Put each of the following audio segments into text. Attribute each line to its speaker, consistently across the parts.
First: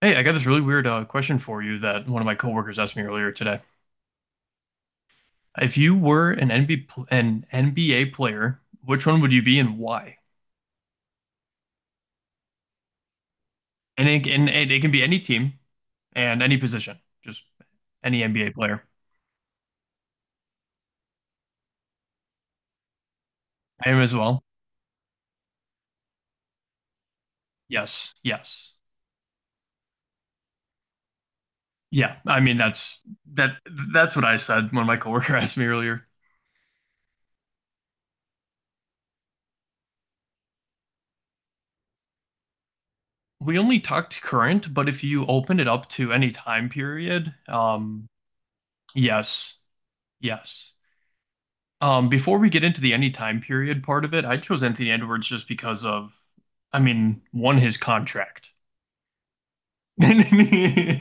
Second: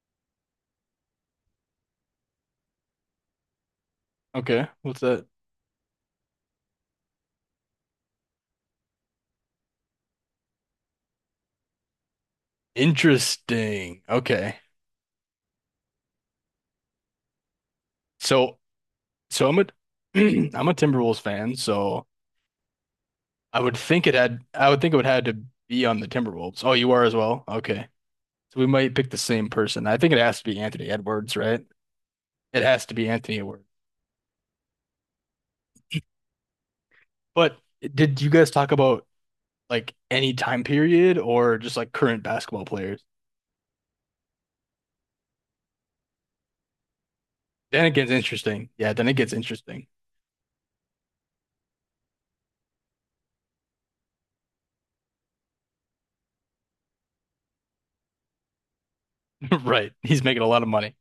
Speaker 1: Hey, I got this really weird question for you that one of my coworkers asked me earlier today.
Speaker 2: Okay, what's that?
Speaker 1: If you were an NBA pl- an NBA player, which one would you be and why?
Speaker 2: Interesting.
Speaker 1: And it, and
Speaker 2: Okay.
Speaker 1: it, it can be any team and any position, just any NBA
Speaker 2: So
Speaker 1: player.
Speaker 2: so I'm a I'm a Timberwolves fan, so
Speaker 1: I am as well.
Speaker 2: I would think it would had to be on the Timberwolves. Oh, you are as well? Okay.
Speaker 1: Yes,
Speaker 2: So we
Speaker 1: yes,
Speaker 2: might pick the same person. I think it has to be Anthony Edwards, right?
Speaker 1: yeah. I mean,
Speaker 2: It has to
Speaker 1: that's
Speaker 2: be Anthony
Speaker 1: that.
Speaker 2: Edwards.
Speaker 1: That's what I said when my coworker asked me earlier.
Speaker 2: But did you guys talk about like any time period or just like current basketball players?
Speaker 1: We only talked current, but if you open it up to any time period,
Speaker 2: Then it gets interesting. Yeah, then it gets
Speaker 1: yes,
Speaker 2: interesting.
Speaker 1: yes. Before we get into the any time period part of it, I chose Anthony Edwards just because of, I mean, one, his contract,
Speaker 2: Right.
Speaker 1: but
Speaker 2: He's making a lot of money.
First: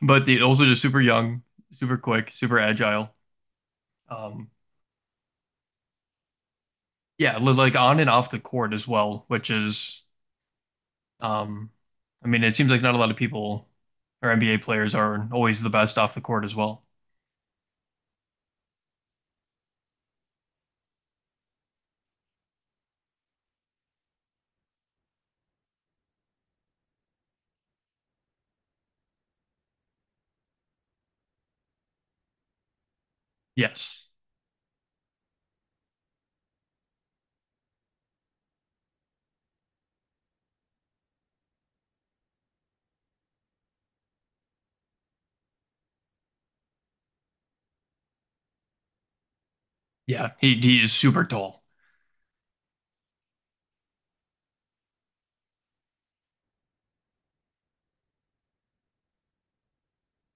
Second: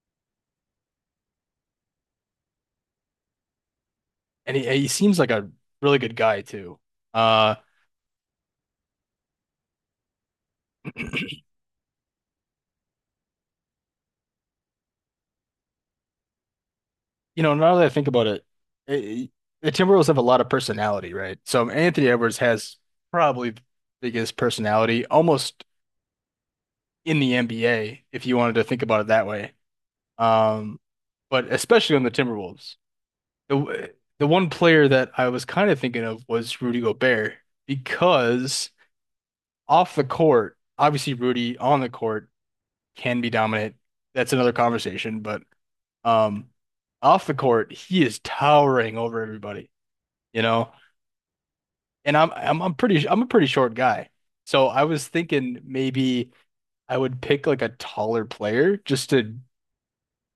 Speaker 1: also just super young, super quick, super agile. Um,
Speaker 2: And he seems like a really good guy too.
Speaker 1: yeah,
Speaker 2: Uh
Speaker 1: like on and off the court as well, which is, um, I mean, it seems like not a lot of people or NBA players are always the best off the court as well.
Speaker 2: now that I think about it, eh, the Timberwolves have a lot of personality, right? So Anthony Edwards has probably the biggest personality, almost in the NBA, if you wanted to think about it that way. Um, but especially on the Timberwolves, the
Speaker 1: Yes.
Speaker 2: the one player that I was kind of thinking of was Rudy Gobert because off the court, obviously Rudy on the court can be dominant. That's another conversation, but um, off the court, he is towering over everybody.
Speaker 1: Yeah.
Speaker 2: You
Speaker 1: He,
Speaker 2: know,
Speaker 1: he is super tall.
Speaker 2: and I'm a pretty short guy. So I was thinking maybe I would pick like a taller player just to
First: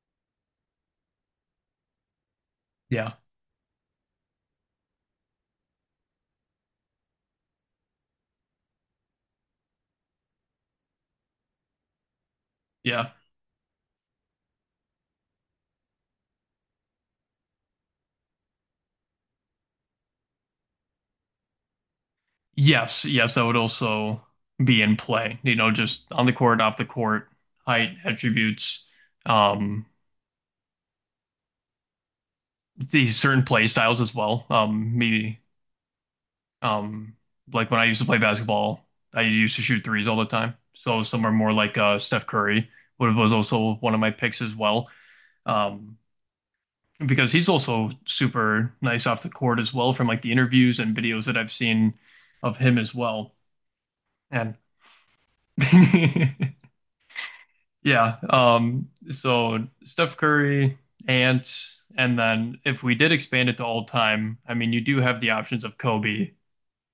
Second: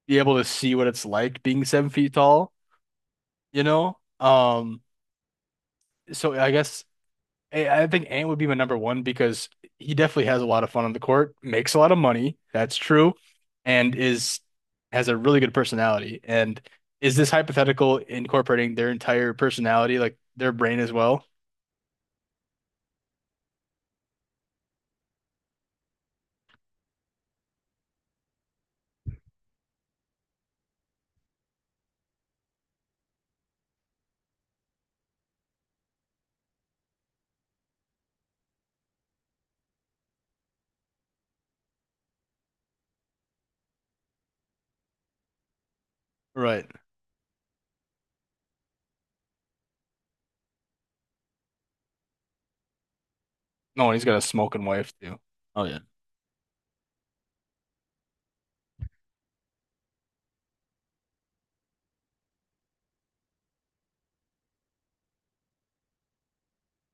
Speaker 2: be able to see what it's like being 7 feet tall,
Speaker 1: Yeah.
Speaker 2: you know? So I guess I think Ant would be my number one because he definitely has a lot of fun on the court, makes a lot of money, that's
Speaker 1: Yeah.
Speaker 2: true, and is has a really good personality. And is this hypothetical incorporating their entire personality, like their brain as well?
Speaker 1: Yes, yes, that would also be in play. You know, just on the court, off the court, height, attributes, um, these certain play styles as well. Me, um, like when I used to play basketball, I used to shoot threes all the time. So some are more like Steph Curry, who was also one of my picks as well. Um,
Speaker 2: Right.
Speaker 1: because he's also super nice off the court as well from like the interviews and videos that I've seen of him as well.
Speaker 2: No, he's got a
Speaker 1: And
Speaker 2: smoking wife too.
Speaker 1: yeah. So Steph Curry, Ant, and then if we did expand it to all time, I mean, you do have the options of Kobe,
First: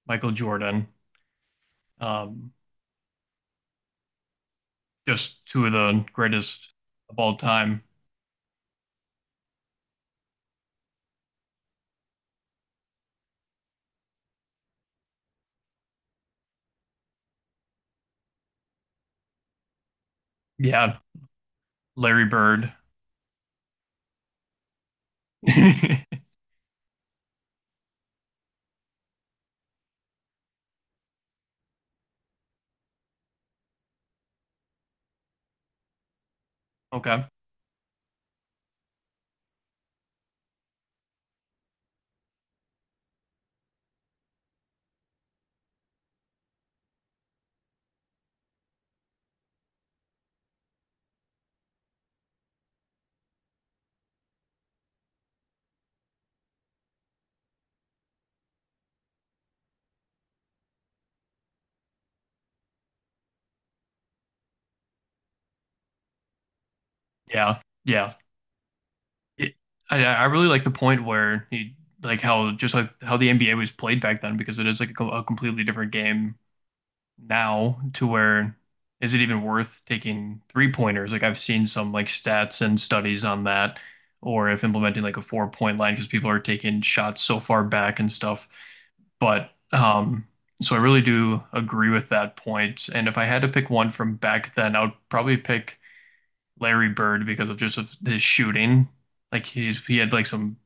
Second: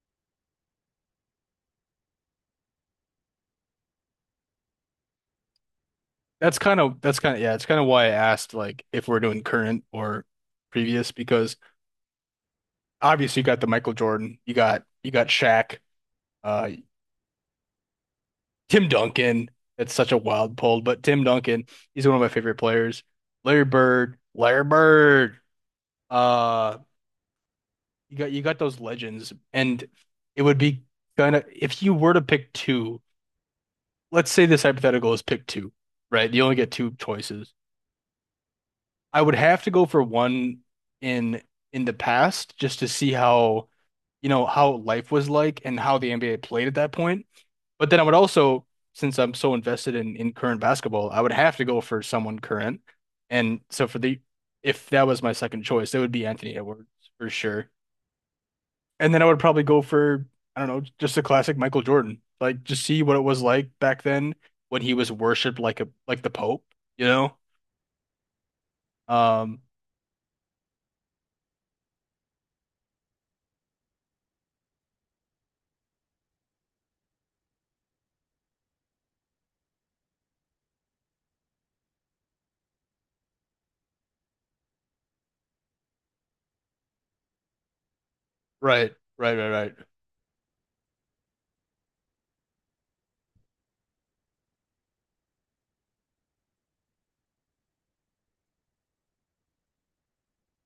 Speaker 1: Michael Jordan, um, just two of the greatest of
Speaker 2: That's
Speaker 1: all
Speaker 2: kind of yeah, it's kind
Speaker 1: time.
Speaker 2: of why I asked like if we're doing current or previous because obviously you got the Michael Jordan, you got Shaq, uh Tim Duncan. That's such a wild pull,
Speaker 1: Yeah.
Speaker 2: but Tim Duncan, he's one of
Speaker 1: Larry
Speaker 2: my favorite
Speaker 1: Bird.
Speaker 2: players. Larry Bird, Larry Bird. Uh you got those legends and it would be kind of if you were to pick two, let's say this hypothetical is pick two, right? You only get two
Speaker 1: Okay.
Speaker 2: choices. I would have to go for one in in the past just to see how, how life was like and how the NBA played at that point. But then I would also, since I'm so invested in current basketball, I would have to go for someone current. And so for the if that was my second choice, it would be Anthony Edwards for sure. And then I would probably go for, I don't know, just a classic Michael Jordan. Like just see what it was like back then when he was worshipped like the Pope, you know?
Speaker 1: Yeah. Yeah. It,
Speaker 2: Um,
Speaker 1: I really like the point where like how, just like how the NBA was played back then, because it is like a completely different game now to where is it even worth taking three pointers? Like I've seen some like stats and studies on that, or if implementing like a 4-point line because people are taking shots so far back and stuff.
Speaker 2: right, right, right,
Speaker 1: But
Speaker 2: right.
Speaker 1: so I really do agree with that point. And if I had to pick one from back then, I would probably pick Larry Bird because of just of his shooting. Like he had like some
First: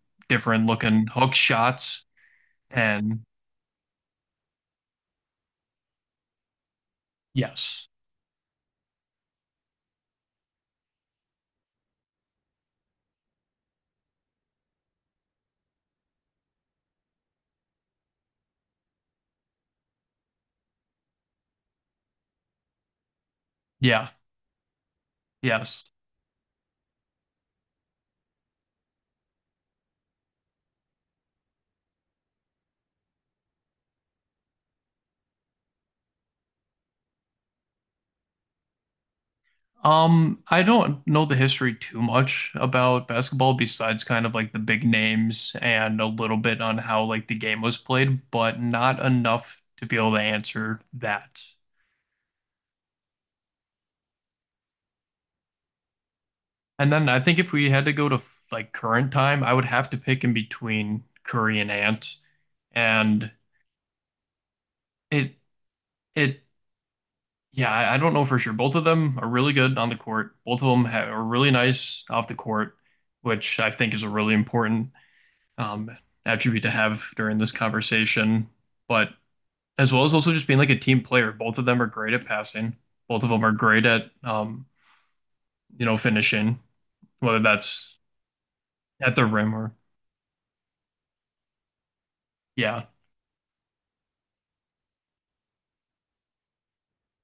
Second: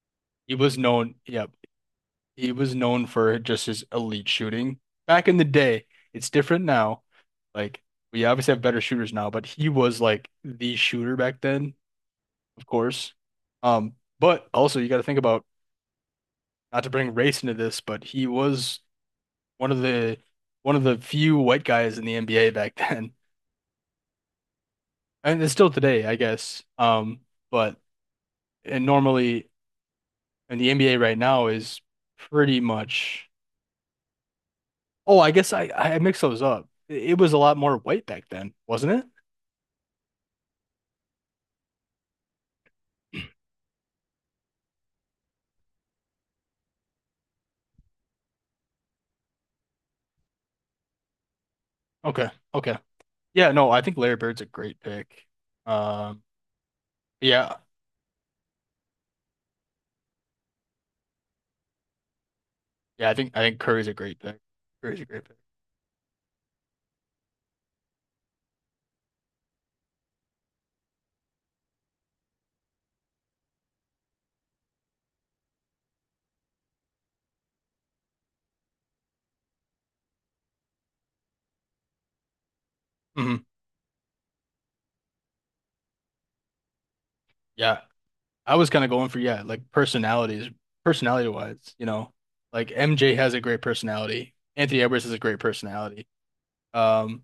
Speaker 2: He
Speaker 1: different
Speaker 2: was
Speaker 1: looking
Speaker 2: known,
Speaker 1: hook
Speaker 2: yep,
Speaker 1: shots
Speaker 2: he was known
Speaker 1: and
Speaker 2: for just his elite shooting. Back in the day, it's different now. Like
Speaker 1: yes,
Speaker 2: we obviously have better shooters now, but he was like the shooter back then, of course. Um, but also you got to think about not to bring race into this, but he was one of the one of the few white guys in the NBA back then,
Speaker 1: yeah,
Speaker 2: and it's still
Speaker 1: yes.
Speaker 2: today, I guess. But and normally, and the NBA right now is pretty much. Oh, I guess I mixed those up. It was a lot more white back then, wasn't it?
Speaker 1: I don't know the history too much about basketball besides kind of like the big names and a little bit on how like the game was played, but not enough to be able to answer that.
Speaker 2: Okay, okay. Yeah, no, I think Larry Bird's a great pick. Um,
Speaker 1: And then I think if
Speaker 2: yeah,
Speaker 1: we had to go to like current time, I would have to pick in between Curry and Ant.
Speaker 2: yeah, I
Speaker 1: And
Speaker 2: think I think Curry's a great pick. Curry's a great
Speaker 1: it
Speaker 2: pick.
Speaker 1: it yeah, I don't know for sure. Both of them are really good on the court. Both of them ha are really nice off the court, which I think is a really important um, attribute to have during this conversation. But as well as also just being like a team player, both of them are great at passing. Both of
Speaker 2: Hmm.
Speaker 1: them are great at finishing, whether
Speaker 2: Yeah,
Speaker 1: that's
Speaker 2: I was kind of going
Speaker 1: at
Speaker 2: for
Speaker 1: the
Speaker 2: yeah,
Speaker 1: rim
Speaker 2: like
Speaker 1: or
Speaker 2: personalities, personality wise, like
Speaker 1: yeah,
Speaker 2: MJ has a great personality. Anthony Edwards has a great personality. Um,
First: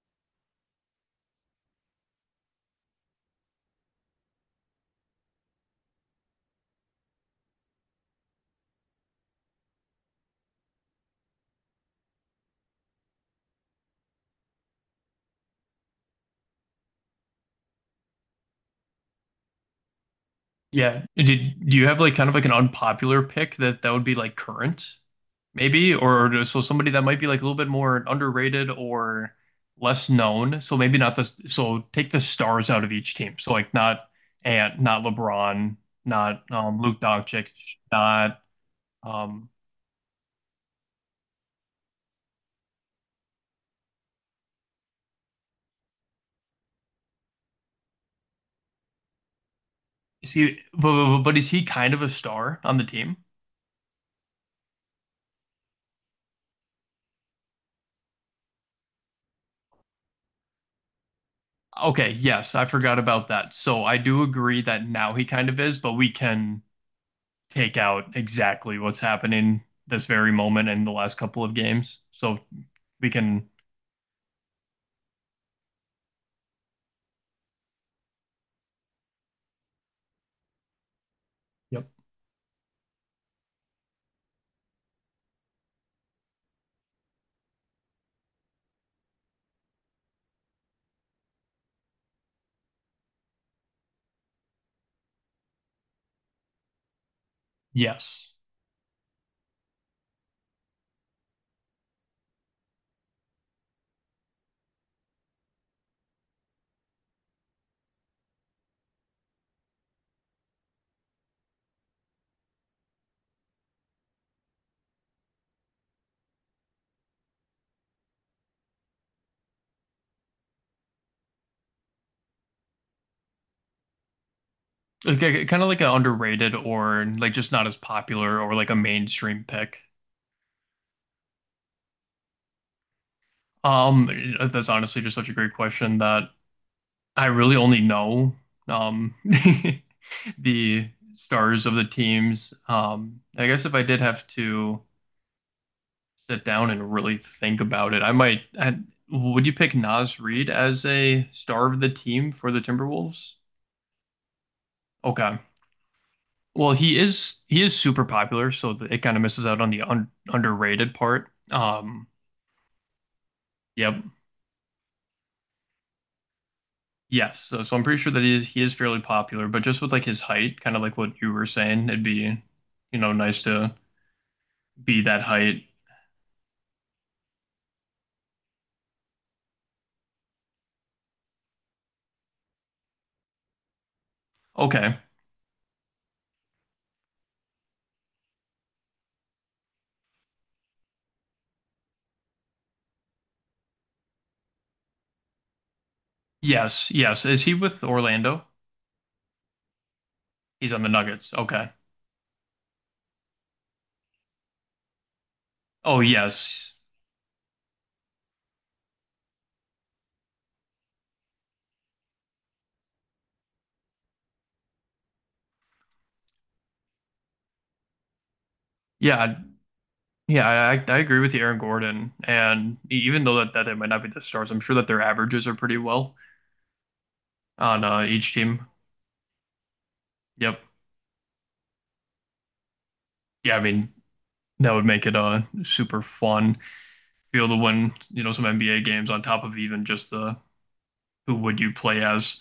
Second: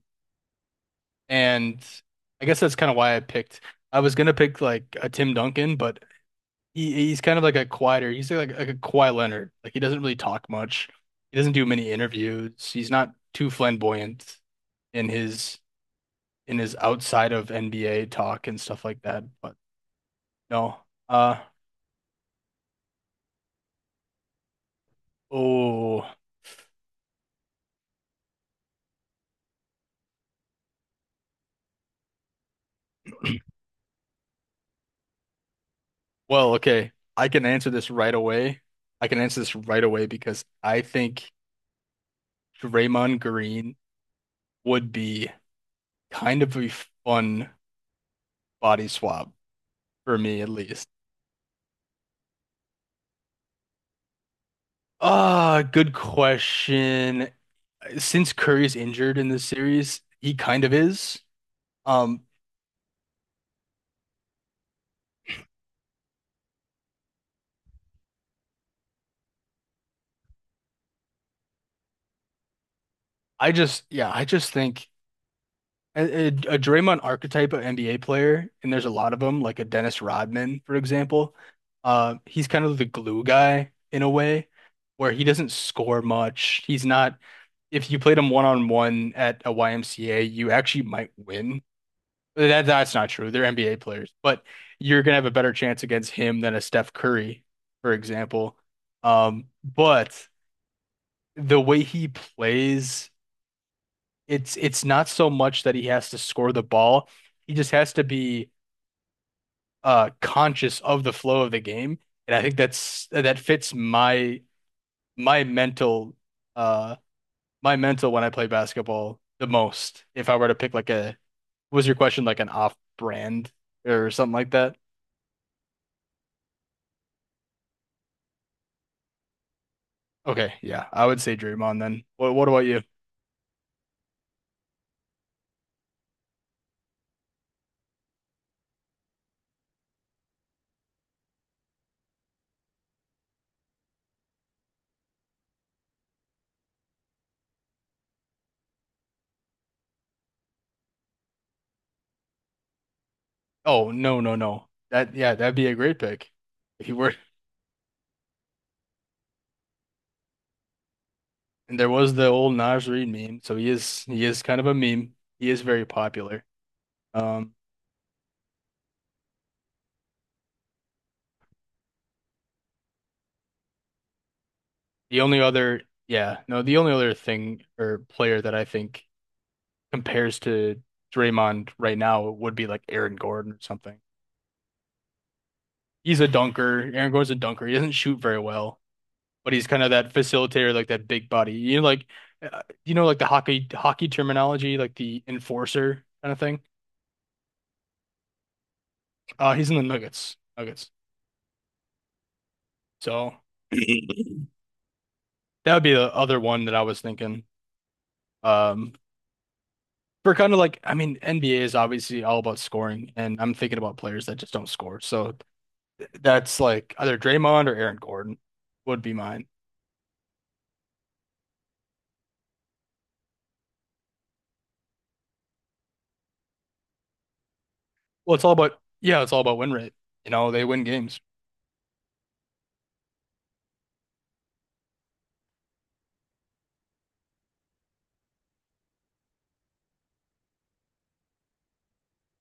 Speaker 2: and I guess that's kind of why I picked. I was gonna pick like a Tim Duncan, but he's kind of like a quieter. He's like a quiet Leonard. Like he doesn't really talk much. He doesn't do many interviews. He's not too flamboyant in his in his outside of NBA talk and stuff like that. But no.
Speaker 1: yeah.
Speaker 2: Uh
Speaker 1: Did Do you have like kind of like an unpopular pick that would be like current? Maybe,
Speaker 2: oh.
Speaker 1: or so somebody that might be like a little bit more underrated or less known. So maybe not the so take the stars out of each team. So like not Ant, not LeBron, not
Speaker 2: Well, okay.
Speaker 1: Luke
Speaker 2: I can
Speaker 1: Doncic,
Speaker 2: answer this right
Speaker 1: not
Speaker 2: away. I can answer
Speaker 1: um.
Speaker 2: this right away because I think Draymond Green would be kind of a fun body swap for
Speaker 1: Is
Speaker 2: me at
Speaker 1: he?
Speaker 2: least.
Speaker 1: But, is he kind of a star on the team?
Speaker 2: Ah, good question. Since Curry's injured in this series, he kind of is.
Speaker 1: Okay,
Speaker 2: Um,
Speaker 1: yes, I forgot about that. So I do agree that now he kind of is, but we can take out exactly what's happening this very moment in the last couple of games. So we can.
Speaker 2: yeah, I just think a Draymond archetype of NBA player, and there's a lot of them, like a Dennis Rodman, for example.
Speaker 1: Yep.
Speaker 2: He's kind of the glue guy in a way, where he doesn't score much. He's not. If you played him one on one at a YMCA, you actually might win. That's not true. They're NBA players, but you're gonna have a better chance against him than a Steph Curry, for
Speaker 1: Yes.
Speaker 2: example. But the way he plays, it's not so much that he has to score the ball. He just has to be conscious of the flow of the game. And I think that fits my mental uh my mental when I play basketball the most. If I were to pick like a, was your question like an off brand or something like that?
Speaker 1: Like, kind of like an underrated or like just not as popular or like a mainstream pick.
Speaker 2: Okay, yeah, I would say Draymond then. What about you?
Speaker 1: That's honestly just such a great question that I really only know um the stars of the teams. I guess if I did have to sit down and really think about it, I might. Would you pick Nas Reed as a star of the team for the Timberwolves?
Speaker 2: Oh no no no. That yeah,
Speaker 1: Okay.
Speaker 2: that'd be a great pick.
Speaker 1: Well,
Speaker 2: If he
Speaker 1: he
Speaker 2: were
Speaker 1: is he is super popular, so it kind of misses out on the un underrated part.
Speaker 2: and there was the old Naj Reid meme, so he
Speaker 1: Yep.
Speaker 2: is he is kind of a meme. He is very popular.
Speaker 1: Yes,
Speaker 2: Um
Speaker 1: so I'm pretty sure that he is, fairly popular, but just with like his height, kind of like what you were saying, it'd be, nice to be
Speaker 2: the
Speaker 1: that
Speaker 2: only
Speaker 1: height.
Speaker 2: other yeah, no, the only other thing or player that I think compares to Draymond right now would be like Aaron Gordon or something.
Speaker 1: Okay.
Speaker 2: He's a dunker. Aaron Gordon's a dunker. He doesn't shoot very well. But he's kind of that facilitator, like that big buddy. Like like the hockey terminology, like the enforcer kind of thing.
Speaker 1: Yes, yes. Is he with Orlando?
Speaker 2: He's in the Nuggets.
Speaker 1: He's on the
Speaker 2: Nuggets.
Speaker 1: Nuggets. Okay.
Speaker 2: So that would be
Speaker 1: Oh
Speaker 2: the other one
Speaker 1: yes.
Speaker 2: that I was thinking. Um, for kind of like, I mean, NBA is obviously all about scoring, and I'm thinking about players that just don't score. So that's like either Draymond or Aaron Gordon would be
Speaker 1: Yeah,
Speaker 2: mine.
Speaker 1: yeah. I agree with you, Aaron Gordon. And even though that they might not be the stars, I'm sure that their averages are pretty well on each
Speaker 2: Well, it's all
Speaker 1: team.
Speaker 2: about, yeah, it's all about win rate. You know,
Speaker 1: Yep.
Speaker 2: they win games.
Speaker 1: Yeah, I mean that would make it super fun. Be able to win, some NBA games on top of even just the who would you play as.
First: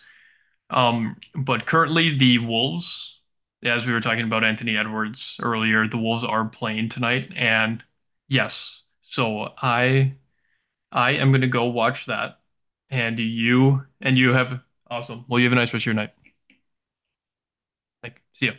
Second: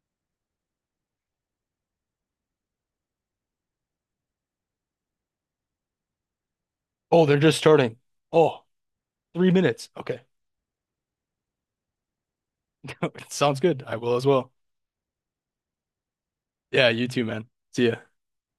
Speaker 1: But currently the Wolves, as we were talking about Anthony Edwards earlier, the Wolves are playing
Speaker 2: Oh,
Speaker 1: tonight,
Speaker 2: they're just
Speaker 1: and
Speaker 2: starting. Oh,
Speaker 1: yes,
Speaker 2: three
Speaker 1: so
Speaker 2: minutes.
Speaker 1: I
Speaker 2: Okay.
Speaker 1: I am gonna go watch that,
Speaker 2: Sounds good. I will
Speaker 1: and
Speaker 2: as
Speaker 1: you
Speaker 2: well.
Speaker 1: have awesome. Well, you have a nice rest of your night.
Speaker 2: Yeah, you too, man. See ya.
Speaker 1: Like, see ya.